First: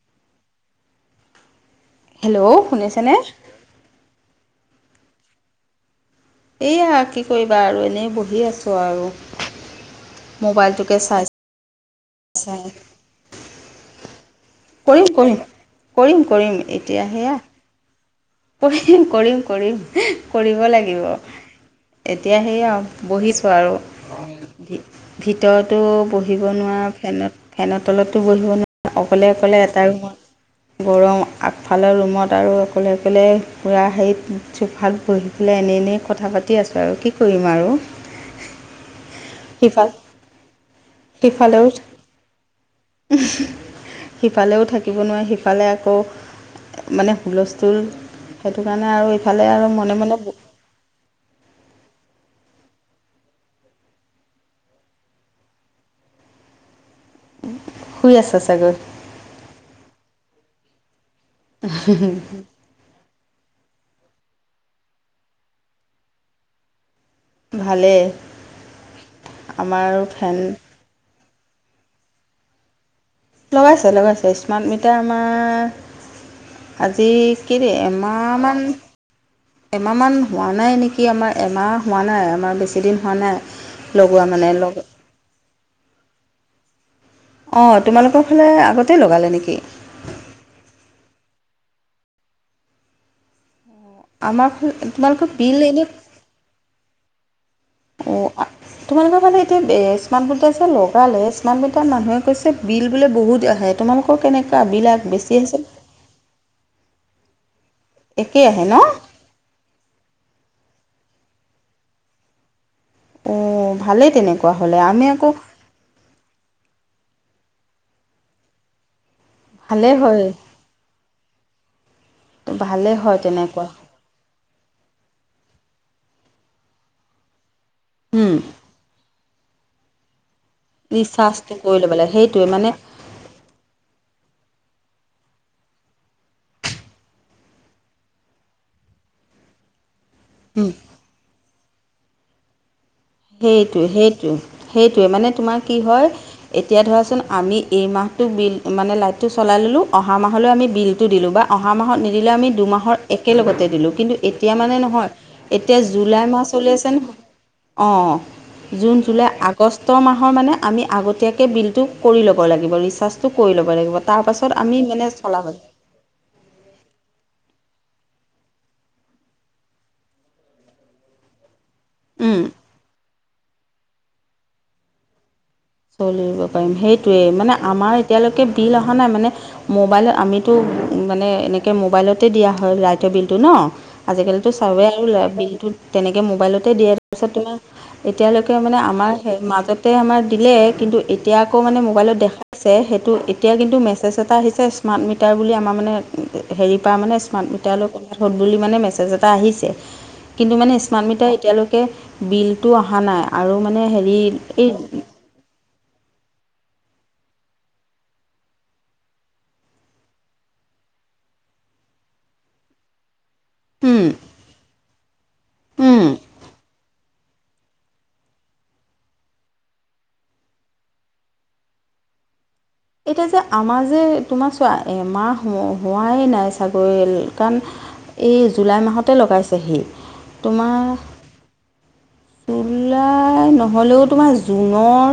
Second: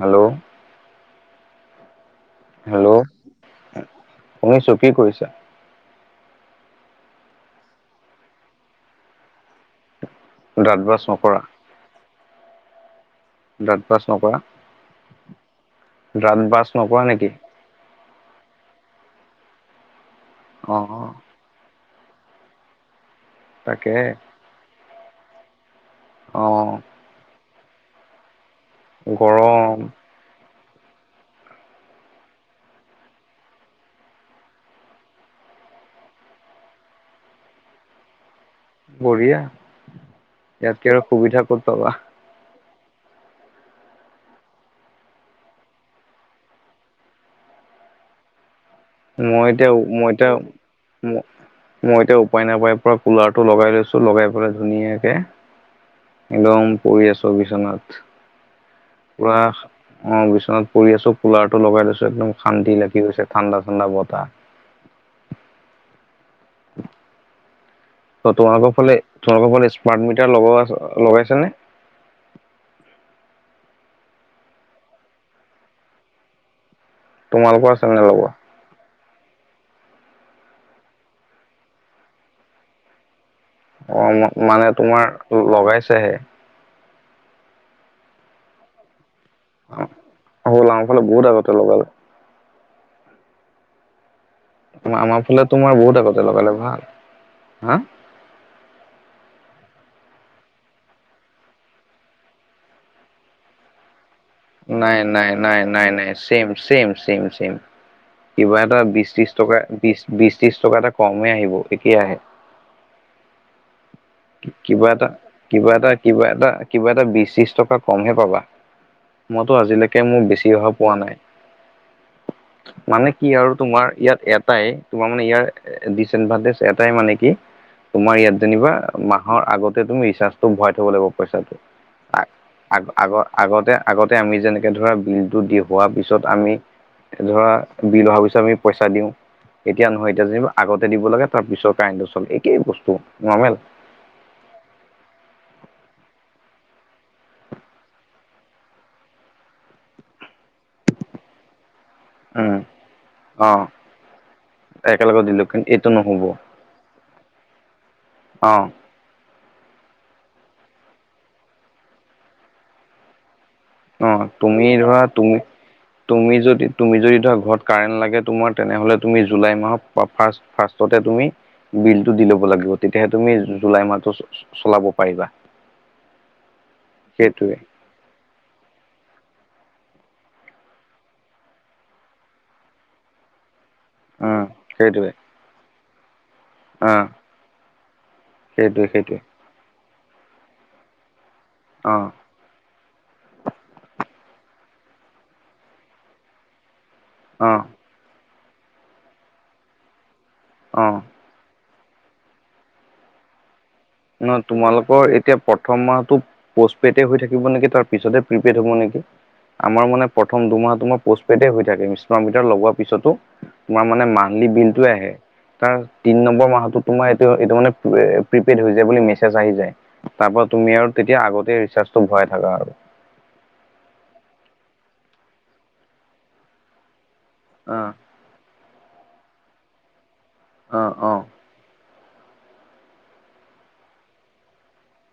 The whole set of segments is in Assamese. হেল্ল', হেল্ল' শুনিছেনে? শুনিছো কি কৰিছা? এইয়া কি কৰিবা আৰু এনেই বহি আছোঁ আৰু। দাঁত মোবাইলটোকে ব্ৰাছ নকৰা চাই-চাই। দাদ ব্ৰাছ নকৰা? দাঁত কৰিম-কৰিম-কৰিম-কৰিম ব্ৰাছ নকৰা এতিয়া নেকি? সেয়া, কৰিম-কৰিম-কৰিম কৰিব লাগিব। অ' এতিয়া সেই আৰু বহিছোঁ। তাকে আৰু ভিতৰতো বহিব অ' নোৱাৰা ফেনত। ফেনৰ তলতো বহিব নোৱাৰাৰে অকলে-অকলে গৰম এটা ৰুমত। গৰম আগফালে ৰুমত আৰু অকলে আহি পেলাই পুৰা হেৰিত চোফাট বহি পেলাই এনেই-এনেই কথা পাতি আছোঁ। আৰু কি কৰিম আৰু? বঢ়িয়া সিফাল ইয়াতকে আৰু সুবিধা ক'ত সিফালেও পাবা। [unintelligible] সিফালেও থাকিব নোৱাৰে সিফালে আকৌ মানে হুলস্থুল। সেইটো কাৰণে আৰু মই ইফালে এতিয়া আৰু মই মনে-মনে এতিয়া মই এতিয়া উপায় নাপায় পৰা কুলাৰটো লগাই লৈছো লগাই পেলাই ধুনীয়াকে, একদম পৰি আছো বিচনাত শুই আছে চাগৈ পোৱা অহ, বিচনাত পৰি আছো কুলাৰ টো লগাই লৈছো একদম শান্তি লাগি গৈ ঠাণ্ডা-ঠাণ্ডা বাতাহ। ভালে। ত তোমালোকৰ ফালে তোমালোকৰ ফালে স্মাৰ্ট মিটাৰ ফেন লগ লগাইছ নে? লগাইছে-লগাইছে স্মাৰ্ট মিটাৰ আমাৰ, আজি তোমালোকৰ কেইদিন আছে নে লগোৱা? এমাহমান। এমাহমান হোৱা নাই নেকি? আমাৰ এমাহ হোৱা নাই আমাৰ বেছিদিন হোৱা নাই। অ, লগোৱা মানে লগ তোমাৰ লগাইছেহে। অ, তোমালোকৰ ফালে আগতে লগালে নেকি? অ, আমাৰ ফালে বহুত আগতে লগালে। আমাৰ ফালে আমাৰ তোমালোকৰ ফালে বিল তোমাৰ এনে বহুত আগতে লগালে ভাল। হা? অ', তোমালোকৰ ফালে এতিয়া স্মাৰ্টমিটাৰ যে লগালে স্মাৰ্টমিটাৰ মানুহে কৈছে বিল বোলে বহুত আহে। তোমালোকৰ কেনেকে? নাই-নাই-নাই-নাই-নাই, চেম-চেম-চেম-চেম, একেই কিবা আহে এটা ন বিচ ত্ৰিশ টকা বিশ, বিশ ত্ৰিশ টকা এটা কমেই আহিব ঠিকে আহে। অ, ভালেই তেনেকুৱা হ'লে কিবা এটা আমি আকৌ। কিবা এটা কিবা এটা কিবা এটা বিশ ত্ৰিশ টকা কমহে পাবা। মইতো ভালেই আজিলৈকে হয় মোৰ বেছি অহা পোৱা নাই। ভালেই মানে হয় কি আৰু তেনেকুৱা তোমাৰ ইয়াত এটাই। তোমাৰ মানে ইয়াৰ ডচএডভানটেজ এটাই মানে কি তোমাৰ উম, ইয়াত যেনিবা মাহৰ আগতে তুমি ৰিচাৰ্জটো ভৰাই থব লাগিব ৰিচাৰ্জটো পইচাটো কৰি ল'ব লাগে সেইটোৱে মানে আগ-আগ আগতে-আগতে আমি যেনেকে ধৰা বিলতটো দি হোৱাৰ পিছত আমি ধৰা বিল অহাৰ পিছত আমি পইচা দিওঁ। এতিয়া নহয়, এতিয়া যেনিবা আগতে দিব লাগে তাৰ পিছত কাৰেণ্টটো চলে একেই বস্তু। নৰ্মেল সেইটোৱে-সেইটোৱে-সেইটোৱে মানে তোমাৰ কি হয় এতিয়া ধৰাচোন আমি এই মাহটো বিল মানে লাইটটো চলাই ল'লোঁ অহা মাহলৈ আমি বিলটো দিলোঁ। বা অহা মাহত নিদিলে আমি উম দুমাহৰ অ একেলগতে দিলোঁ। কিন্তু এতিয়া মানে নহয় একেলগত দিলো কিন্তু এতিয়া এইটো নহ'ব জুলাই মাহ চলি আছে নহয়, অ', জুন জুলাই আগ আগষ্টৰ মাহৰ মানে আমি আগতীয়াকৈ বিলটো কৰি ল'ব লাগিব, ৰিচাৰ্জ কৰি ল'ব লাগিব অ তাৰপাছত তুমি আমি ধৰা মানে তুমি চলা হৈ তুমি যদি তুমি যদি ধৰা ঘৰত কাৰেণ্ট লাগে তোমাৰ তেনেহলে তুমি জুলাই মাহত ফাষ্ট ফাৰ্ষ্টতে তুমি বিলটো দি উম ল'ব লাগিব, তেতিয়াহে তুমি জুলাই মাহটো চলাব পাৰিবা। চলিব পাৰিম সেইটোৱে, মানে আমাৰ এতিয়ালৈকে বিল অহা নাই মানে মোবাইলত আমিতো মানে এনেকে মোবাইলতে দিয়া হয় এতিয়া বিলটো ন। উম আজিকালিতো চাই আৰু সেইটোৱে বিলটোত তেনেকে মোবাইলত দিয়ে অ' তাৰপিছত তোমাৰ এতিয়ালৈকে মানে সেইটোৱে আমাৰ সেইটোৱে সেৰি মাজতে আমাৰ দিলে, কিন্তু এতিয়া আকৌ মানে অ' মোবাইলত দেখাইছে সেইটো এতিয়া কিন্তু মেছেজ এটা আহিছে স্মাৰ্ট মিটাৰ বুলি আমাৰ মানে হেৰি পৰা মানে স্মাৰ্ট অ' মিটাৰলৈ কনভাৰ্ট হল' বুলি মানে মেছেজ এটা আহিছে। কিন্তু মানে অ' স্মাৰ্ট মিটাৰ এতিয়ালৈকে বিলতটো অহা নাই আৰু মানে হে ন তোমালোকৰ এতিয়া প্ৰথম মাহটো পষ্ট পেইডে হৈ থাকিব নেকি তাৰ পিছতে প্ৰিপেইড হ'ব নেকি? আমাৰ মানে প্ৰথম দুমাহটো পষ্ট পেইডে হৈ থাকে ইস্মাটমিটাৰ লগোৱাৰ পিছতো তোমাৰ উম মানে মান্থলি বিলটোয়ে আহে, তাৰ উম, তিন নম্বৰ মাহটোত তোমাৰ এইটো-এইটো মানে এ প্ৰীপেইড হৈ যায়। যে বুলি মেছেজ আহি যায়। তাৰ পৰা তুমি আৰু তেতিয়া আগতে ৰিচাৰ্জটো ভৰাই থাকা আৰু। এতিয়া যে আমাৰ যে তোমাৰ চোৱা মাহ হোৱাই নাই ছাগে কাৰণ অ এই জুলাই মাহতে লগাইছেহি। তোমাৰ অ অ [inaudible] জুলাই নহ'লেও তোমাৰ জুনৰ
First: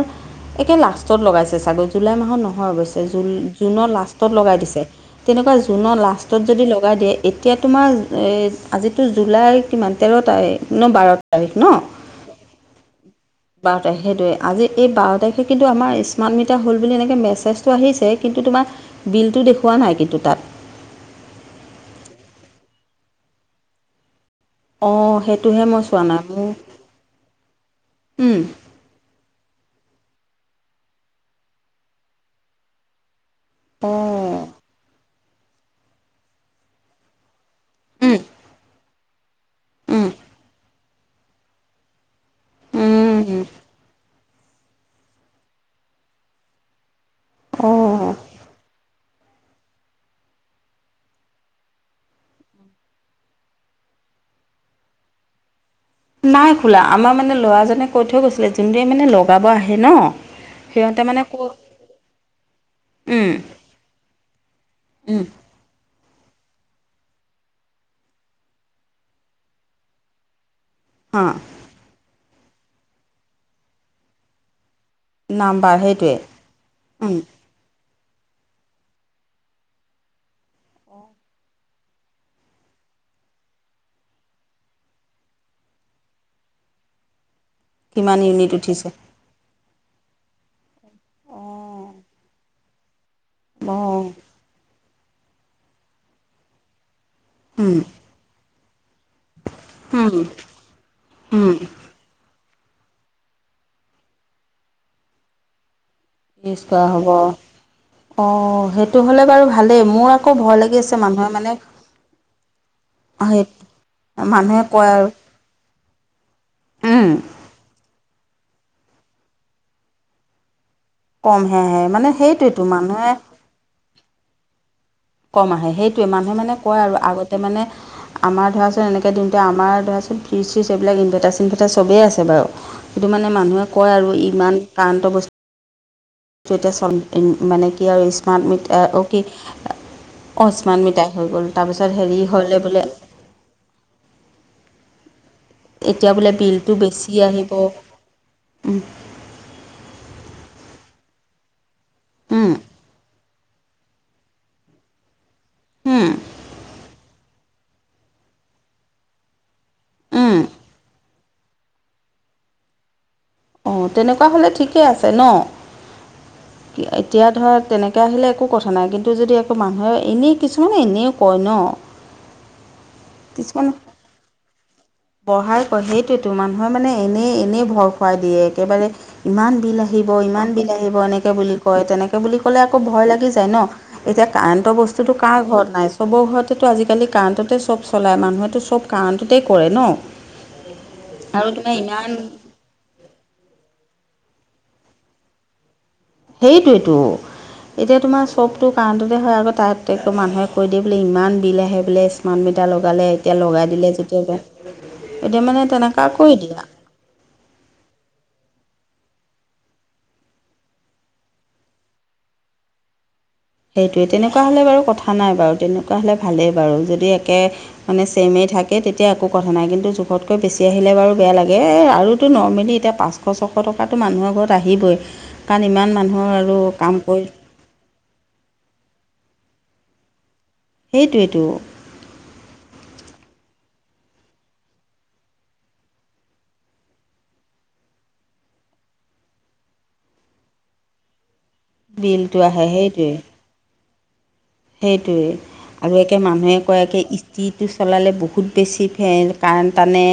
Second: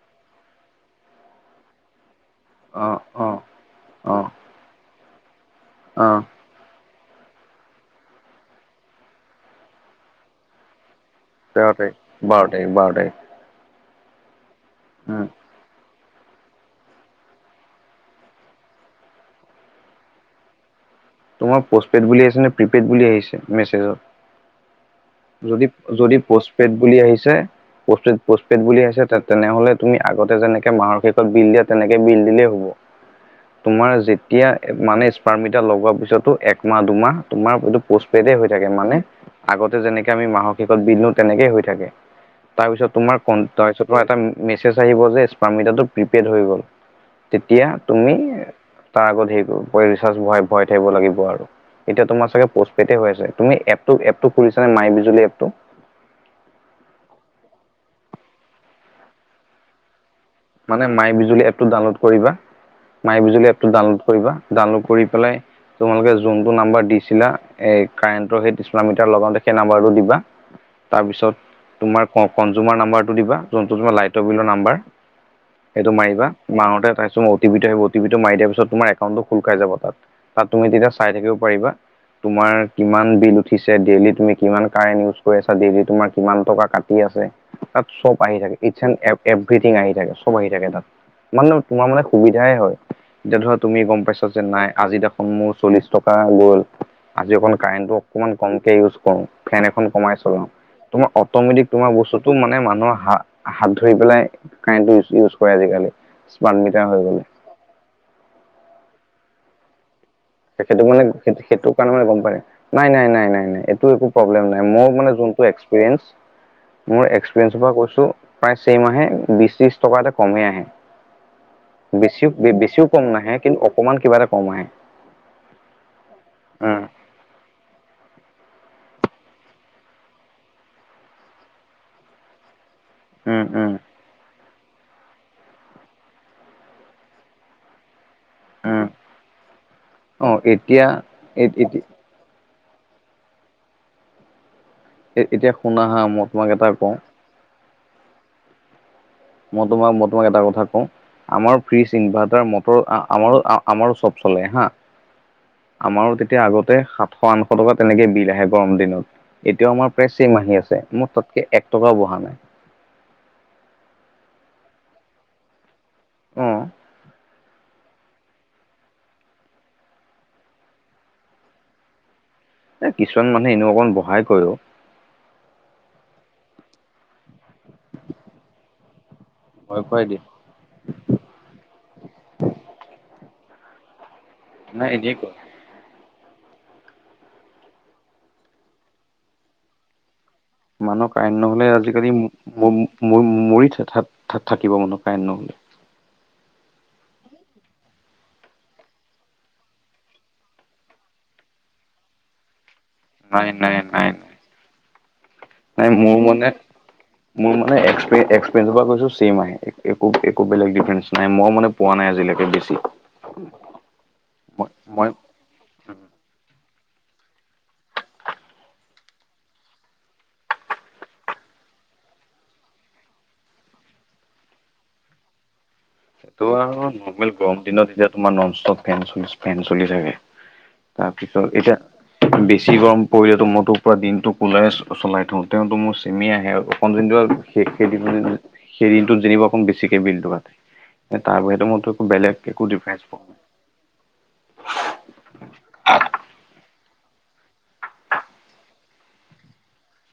একে লাষ্টত লগাইছে চাগে, জুলাই মাহত নহয় হৈ অ গৈছে অ জুনৰ অ লাষ্টত লগাই দিছে। তেনেকে জুনৰ অ লাষ্টত যদি লগাই দিয়ে এতিয়া তোমাৰ আজিতো জুলাই কিমান তেৰ তাৰিখ নে বাৰ তেৰ তাৰিখ, বাৰ তাৰিখ বাৰ তাৰিখ। বাৰ তাৰিখ সেইটোৱে, আজি এই বাৰ উম তাৰিখে কিন্তু আমাৰ স্মাৰ্ট মিটাৰ হ'ল বুলি এনেকে মেছেজটো আহিছে, কিন্তু তোমাৰ বিলটো দেখুওৱা নাই কিন্তু তাত। তোমাৰ পষ্ট পেইড বুলি আহিছে নে প্ৰিপেইড বুলি আহিছে মেছেজত? অ'। যদি-যদি পষ্টপেড বুলি আহিছে পড উম পষ্টপেড বুলি আছে তাত তেনেহলে তুমি আগতে যেনেকে মাহৰ শেষত বিল দিয়া তেনেকে বিল দিলেই হ'ব। তোমাৰ অঁ যেতিয়া মানে স্মাৰ্টৰ্মিটাৰ লগোৱাৰ পিছতো একমাহ দুমাহ তোমাৰ এইটো পোষ্ট উম পেডে হৈ থাকে মানে আগতে যেনেকে উম আমি মাহৰ শেষত দিওঁ, তেনেকে হৈ থাকে। তাৰপিছত তোমাৰ কণ উম তাৰপিছত এটা মেচেজ আহিব যে স্মাৰ্ট মিটাৰটো প্ৰিপেইড হৈ গ'ল। তেতিয়া তুমি অঁ তাৰ আগত হেৰি কৰিব ৰিচাচ ভ-ভৰাই থাকিব লাগিব আৰু। এতিয়া তোমাৰ চাগে পষ্টপেইডে হৈ আছে, তুমি এটো খুলিছ নে মাই বিজুলী এপটো? নাই খোলা। আমাৰ মানে ল'ৰাজনে কৈ থৈ গৈছিলে যোনটোৱে মানে লগাব আহে ন? মানে সিহঁতে মাই বিজুলী কৈ এপ টো ডাউনলোড কৰিবা। মাই উম বিজুলি এপটো ডাউনলোড কৰিবা, ডাউনলোড কৰি উম পেলাই তোমালোকে যোনতটো নাম্বাৰ দিছিলা এ কাৰেণ্টৰ সেই স্মাৰ্টমিটাৰ লগাওঁতে সেই নাম্বাৰটো দিবা। হা তাৰপিছত তোমাৰ কনজুমাৰ নাম্বাৰটো দিবা যোনটো তোমাৰ লাইটৰ বিলৰ নাম্বাৰ। নাম্বাৰ সেইটো সেইটোৱে মাৰিবা তোমাৰমতে উম তাইছো ম অটিপি টো আহিব অটিপিটো মাৰি দিয়াৰ পিছত তোমাৰ একাউণ্টটো খোল খাই যাব তাত, তাত তেতিয়া তুমি চাই থাকিব পাৰিবা। তোমাৰ কিমান বিল উঠিছে ডেইলি তুমি কিমান কাৰেণ্ট ইউজ কৰি আছা ডেইলি তোমাৰ কিমান টকা কাটি আছে। তাত চব কিমান আহি ইউনিট থাকে ইটছ উঠিছে এন এ এভৰিথিং আহি থাকে চব আহি থাকে তাত, মানে তোমাৰ অঁ মানে সুবিধাই হয়। এতিয়া ধৰা তুমি গম অঁ পাইছা যে নাই আজি দেখোন মোৰ চল্লিশ টকা গ'ল আজি অকন উম কাৰেণ্টটো অকমান কমকে ইউজ কৰোঁ, ফেন এখন কমাই উম চলাও তোমাৰ উম অটমেটিক তোমাৰ বস্তু টো মানে মানুহৰ হা হাত ধৰি পেলাই কাৰেণ্টটো ই ইউজ কৰে আজিকালি। স্মাৰ্টমিটাৰ হৈ গ'ল। অঁ সেইটো হ'লে বাৰু ভালেই মোৰ আকৌ ভয় লাগি সেইটো আছে মানে মানুহে সেই সেইটো কাৰণে মানে গম পায়। নাই নাই নাই সেই নাই নাই এইটো একো প্ৰব্লেম নাই মানুহে কয় মোৰ আৰু মানে যোনটো এক্সপ্ৰীয়েন্স মোৰ উম এক্স ডিফেন্স পৰা কৈছোঁ প্ৰায় চেইমাহে বিশ ত্ৰিশ টকা এটা কমেই আহে। কমহে আহে মানে বেছিও সেইটোৱেতো বেছিও কম মানুহে নাহে কিন্তু অকমান কিবা এটা কম আহে। কম আহে সেইটোৱে মানুহে মানে কয় উম আৰু আগতে মানে আমাৰ ধৰাচোন এনে একেদিনতে আমাৰ ধৰাচোন ফ্ৰীজ চ্ৰীজ এইবিলাক ইনভেটাৰ চিনভেটাৰ চবেই আছে বাৰু। সেইটো মানে উম মানুহে উম কয় আৰু ইমান কাৰান্ত বস্তু [unintelligible] এতিয়া মানে কি আৰু স্মাৰ্ট উম মিটাৰ অ কি অ এতিয়া স্মাৰ্ট মিটাই হৈ গ'ল তাৰপিছত হেৰি হ'লে বোলে। এতিয়া শুনা হা এতিয়া মই বোলে তোমাক এটা বিলটো কওঁ বেছি আহিব। মই তোমাক মই তোমাক এটা কথা কওঁ আমাৰ ফ্ৰিজ ইনভাৰ্টাৰ উম, মটৰ আমাৰো আমাৰো চব চলে হা উম, আমাৰো তেতিয়া আগতে সাত ছ আনশ টকা তেনেকে বিল আহে গৰম দিনত এতিয়াও আমাৰ প্ৰায় উম। চেম আহি আছে মোক তাতকে এক টকাও বহা নাই। অঁ তেনেকুৱা হ'লে ঠিকে আছে ন অ এতিয়া ধৰা তেনে একে আহিলে একো কথা নাই কিন্তু যদি একো মানুহে এনেই কিছুমানে এনেও কয় ন। এ কিছুমান মানুহে এনেও অকণ বহাই কয় ঔ। বঢ়াই কয় সেইটোৱেতো, মানুহে মানে এনেই এনেই ভয় খুৱাই দিয়ে একেবাৰে ইমান বিল ভয় খুৱাই আহিব দিয়ে ইমান বিল আহিব এনেকে বুলি কয় তেনেকে বুলি ক'লে আকৌ ভয় লাগি যায় ন। এতিয়া কাৰেণ্টৰ নাই এনেই বস্তুতটো কয় কাৰ ঘৰত নাই। চবৰ ঘৰতেতো আজিকালি কাৰেণ্টতে চব চলায় মানুহেতো চব কাৰেণ্টতেই কৰে ন। মানুহ কাৰেং আৰু নহ'লে তোমাৰ আজিকালি ইমান মম মম মৰি থঠ থাকিব মানুহ কাৰেং নহ'লে। সেইটোৱেটো এতিয়া তোমাৰ চবটো কাৰণ্টতে হয় আকৌ তাত একো মানুহে কৈ দিয়ে বোলে ইমান বিল আহে বোলে স্মাৰ্ট মি এতিয়া লগালে এতিয়া নাই লগাই নাই দিলে নাই যেতিয়া নাই এতিয়া মানে নাই তেনেকা মোৰ কৰি মানে দিয়া। মোৰ মানে একয়েঞ্চৰ সোপা কৈছোঁ চেম আহে একো একো বেলেগ ডিফাৰেন্ঞ্চ নাই মই মানে পোৱা নাই আজিলৈকে বেছি। সেইটোৱে তেনেকুৱা হ'লে মই বাৰু মই কথা নাই বাৰু তেনেকুৱা হ'লে ভালেই বাৰু যদি একে মানে চেমে থাকে তেতিয়া একো কথা নাই কিন্তু জোখতকৈ বেছি আহিলে বাৰু বেয়া লাগে এ আৰুতো নৰ্মেলি এতিয়া পা পাঁচশ ছশ টকাটো মানুহৰ ঘৰত আহিবই কাৰণ ইমান মানুহৰ সেইটো আৰু কাম কৰি নৰ্মেল গৰম দিনত এতিয়া তোমাৰ নন ষ্টপ ফেন চ ফেন চলি থাকে সেইটোৱেতো তাৰপিছত এতিয়া বেছি গৰম পৰিলে তো মই তোৰ পুৰা দিনটো কুলাৰে চলাই থও তেওঁতো মোৰ চেমে আহে আৰু অকণ যোনটো সেই সেই সেই দিনটোত যেনিবা অকণ বেছিকে বিলটো কাটে। এ তাৰ বাহিৰেটো মইতো একো বিলটো বেলেগ আহে একো ডিফাৰেন্ঞ্চ পোৱা নাই। সেইটোৱেই আৰু একে মানুহে কয়ে ইষ্টিটো চলালে বহুত বেছি ফেন কাৰেণ্ট টানে।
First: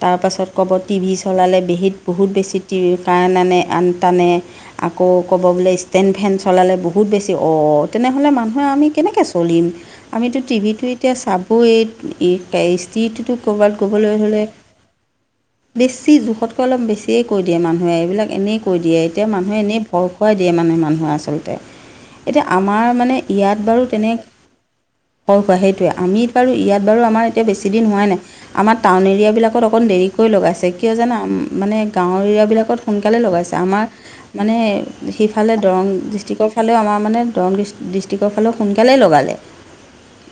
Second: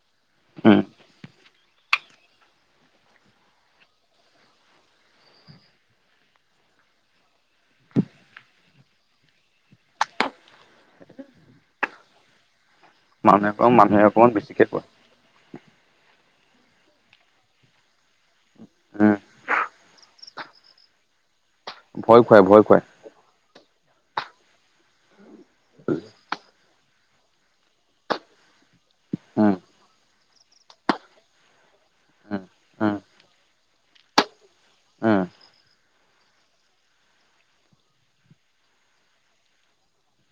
তাৰপাছত ক'ব উম, টিভি চলালে বেহীত বহুত বেছি টিভি কাৰেণ্ট আনে আন টানে। আকৌ ক'ব বোলে ষ্টেণ্ড ফেন চলালে বহুত বেছি অ তেনেহ'লে মানুহ নহয় আমি কেনেকৈ চলিম, আমিতো টিভিটো এতিয়া চাবই। ই পাই স্ত্ৰীটোতটো মানুহে কওঁ ক'ৰবাত মানুহে ক'বলৈ অকমান হ'লে বেছিকে কয়। বেছি জোখতকৈ অলপ বেছিয়ে কৈ দিয়ে মানুহে এইবিলাক এনেই কৈ দিয়ে উম, এতিয়া মানুহে এনে ভয় খুৱাই দিয়ে মানে মানুহে আচলতে ভয় খুৱাই এতিয়া ভয় খুৱাই। আমাৰ মানে ইয়াত বাৰু তেনে ভয় খোৱাই সেইটোৱে আমি বাৰু ইয়াত বাৰু আমাৰ এতিয়া বেছি দিন হোৱাই নাই। আমাৰ টাউন উম, এৰিয়াবিলাকত অকণ দেৰিকৈ লগাইছে কিয় জানা মানে গাঁৱৰ উম, এৰিয়াবিলাকত উম, সোনকালে লগাইছে আমাৰ মানে উম, সেইফালে দৰং ডিষ্ট্ৰিক্টৰ ফালেও আমাৰ মানে দৰং ডি ডিষ্ট- পটিকৰ ফালেও সোনকালেই লগালে,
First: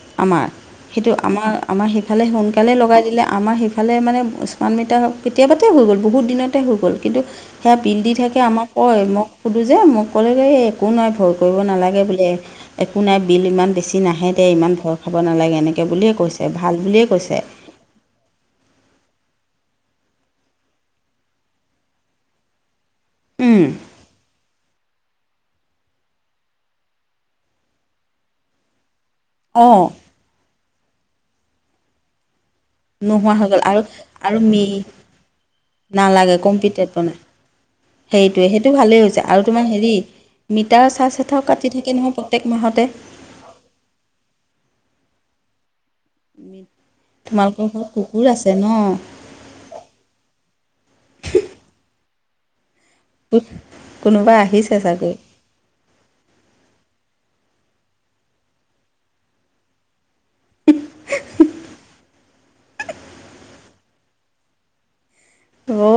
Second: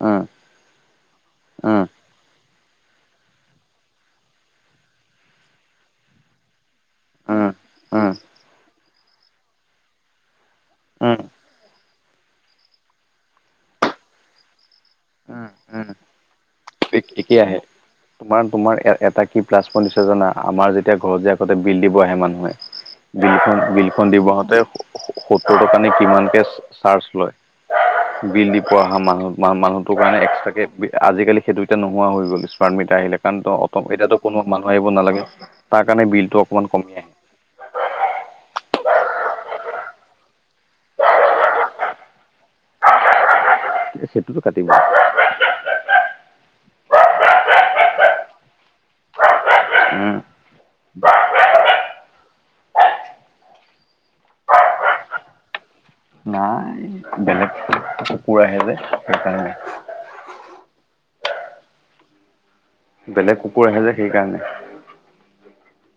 উম, উম, আমাৰ। সেইটো আমাৰ উম, আমাৰ সিফালে সোনকালে লগাই দিলে আমাৰ সিফালে মানে স্মাৰ্ট মিটাৰ হক কেতিয়াবাতে হৈ গ'ল বহুত দিনতে হৈ গ'ল কিন্তু উম, সেয়া বিল দি থাকে আমাক কয় মোক সোধোঁ যে মোক ক'লেগৈ এই একো নহয় উম, উম, ভয় কৰিব নালাগে বোলে। একো নাই বিল ইমান বেছি নাহে দে ইমান ভয় খাব নালাগে এনেকৈ বুলিয়ে কৈছ- এ ভাল বুলিয়ে কৈছে একেই আহে। তোমাৰ তোমাৰ এটা কি প্লাছ পইণ্ট আছে জানা আমাৰ যেতিয়া ঘৰত যে আগতে বিল দিব আহে মানুহে। বিলখন উম, বিলখন দিব আহোতে সত্তৰ টকা নে কিমানকে চাৰ্জ লয় বিল দিব অহা মান- মা অঁ মানুহটোৰ কাৰণে এক্সট্ৰাকে, আজিকালি সেইটো এতিয়া নোহোৱা হৈ গল। কাৰণ মিটাৰ আহিলে নোহোৱা কাৰণ হৈ গ'ল অত আৰু এতিয়াতো আৰু কোনো মি মানুহ আহিব নালাগে তাৰ কাৰণে নালাগে বিলটো অকণমান কম্পিউটাৰত কমি বনায় আহে। সেইটোৱে সেইটো ভালেই হৈছে আৰু তোমাৰ হেৰি মিটাৰ চাৰ্জ এটাও কাটি থাকে নহয় প্ৰত্যেক মাহতে। সেইটোতো কাটিব। তোমালোকৰ ঘৰত কুকুৰ আছে ন? উম উত, কোনোবা আহিছে চাগে। নাই। বেলেগ কুকুৰ আহে যে সেইকাৰণে। [unintelligible] বেলেগ কুকুৰ আহে যে সেইকাৰণে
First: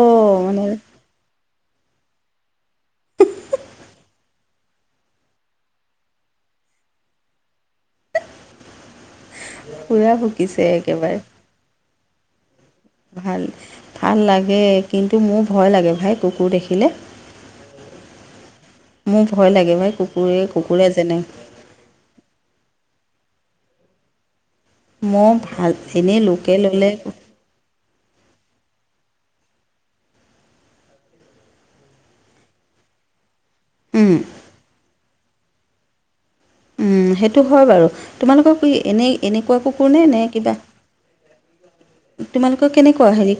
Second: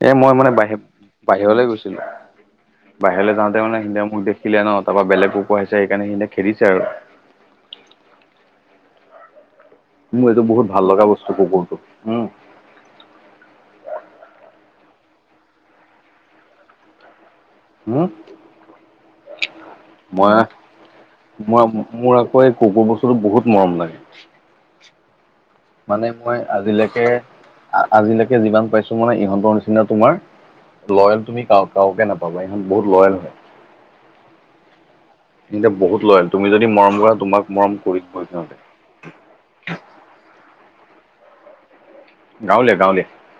এ মই মানে বাহেপ বাহিৰলৈ গৈছিলো। বাহিৰলৈ যাওঁতে মানে সিহঁতে মোক দেখিলে ন তাৰ পৰা বেলেগ কুকুৰ আহিছে সেইকাৰণে সিহতে খেদিছে আৰু। পূৰা মোৰ এইটো ভুকিছে বহুত ভাল লগা একেবাৰে বস্তু কুকুৰটো উ। ভাল ভাল লাগে কিন্তু মোৰ ভয় লাগে, ভাই কুকুৰ দেখিলে। হম। মোৰ ভয় লাগে ভাই মই কুকুৰে কুকুৰে যেনে মই মোৰ আকৌ এই কুকুৰ বস্তুটো বহুত মৰম লাগে। ম ভাল মানে এনেই মই লোকে ল'লে আজিলৈকে আজিলৈকে যিমান পাইছো মানে ইহঁতৰ নিচিনা তোমাৰ লয়েল তুমি কায়োকে নাপাবা ইখন বহুত লয়েল হয়। উহ। ইনতে বহুত লয়েল। তুমি যদি মৰম উম কৰা সেইটো তোমাক হয় মৰম বাৰু। কৰিবই সিহঁতে তোমালোকক এনেই এনেকুৱা কুকুৰনে নে কিবা তোমালোকৰ গাঁৱলীয়া কেনেকুৱা গাঁৱলীয়া হেৰি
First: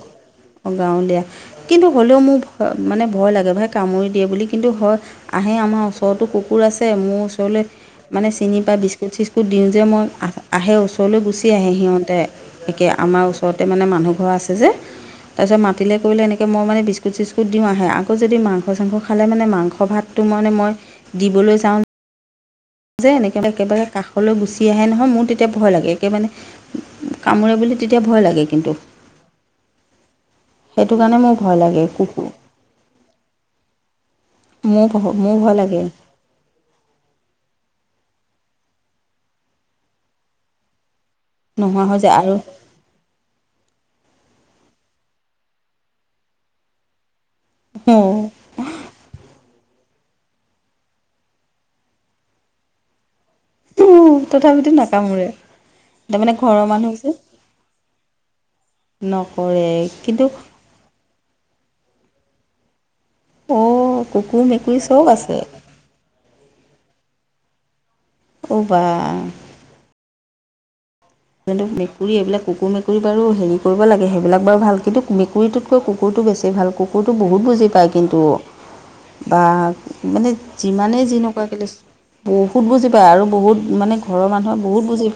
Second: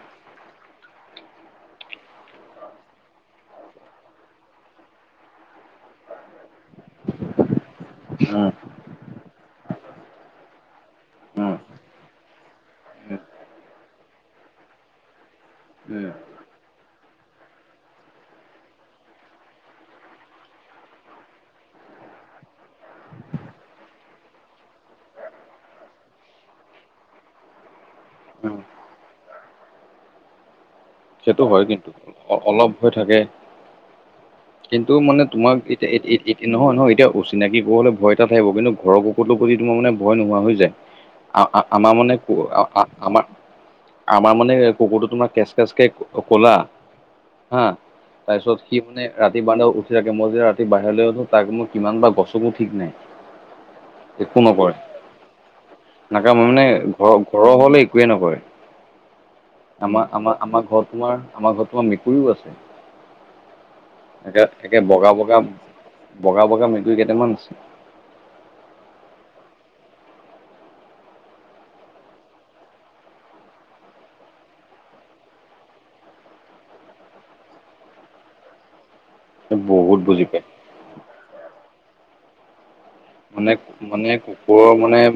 গাঁৱলীয়া কিন্তু হ'লেও মোৰ মানে ভয় লাগে ভাই কামুৰি দিয়ে বুলি কিন্তু হয় আহে আমাৰ ওচৰতো কুকুৰ আছে মোৰ ওচৰলে মানে উম চিনি পাই বিস্কুট চিস্কুট দিওঁ যে মই আহে ওচৰলৈ গুচি উম আহে সিহঁতে। একে উম আমাৰ ওচৰতে মানে মানুহ ঘৰ আছে যে তাৰপিছত মাতিলে কৰিলে এনেকৈ মই মানে বিস্কুট চিস্কুত দিওঁ আহে আকৌ যদি মাংস চাংস খালে মানে মাংস ভাত টো মানে মই দিবলৈ যাওঁ। যে এনেকে একেবাৰে কাষলৈ গুচি আহে নহয় মোৰ তেতিয়া ভয় লাগে একেবাৰে কামোৰে বুলি তেতিয়া ভয় লাগে উম কিন্তু। [inaudible] কাৰণে মোৰ সেইটো ভয় হয় লাগে কিন্তু কুকুৰ অলপ হৈ থাকে। মোৰ কিন্তু মানে মোৰ তোমাৰ ভয় লাগে এত এত এত এত নহয় নহয় এতিয়া অচিনাকি বোৰলে ভয় এটা থাকিব কিন্তু ঘৰৰ কুকুৰতো প্ৰতি তোমাৰ মানে ভয় নোহোৱা হৈ যায়। আ আ নোহোৱা আমাৰ হৈ যায় মানে আৰু কো আ আ আমাৰ, আমাৰ মানে কুকুৰটো তোমাৰ কেচ তেজকে ক কলা, হা অ তাৰপিছত সি মানে ৰা তি বাৰণ্ডাত উঠি থাকে মই যে ৰাতি বাহিৰলৈ উঠো তাক মই কিমান বাৰ গছকো ঠিক নাই। উম তথাপিতো নাকামোৰে। তাৰমানে নাকামুৰে ঘৰৰ মানে মানুহ যে ঘৰৰ - ঘৰৰ হলে একোৱে নকৰে, নকৰে আমাৰ কিন্তু আমাৰ আমাৰ ঘৰত তোমাৰ আমাৰ ঘৰত তোমাৰ মেকুৰীও আছে। অ একে কুকুৰ - একে মেকুৰী চব বগা - আছে বগা বগা - বগা মেকুৰিকেইটামান আছে। অ বা। কিন্তু মেকুৰী এইবিলাক কুকুৰ, মেকুৰী বাৰু হেৰি কৰিব লাগে সেইবিলাক বাৰু ভাল কিন্তু মেকুৰীটোত কৈ কুকুৰটো বেছি ভাল কুকুৰটো বহুত বুজি পায় কিন্তু। [inaudible] বা বহুত বুজি মানে পায় যিমানেই যেনেকুৱা কে বহুত বুজি পায় আৰু বহুত মানে ঘৰৰ মানুহে বহুত বুজি পা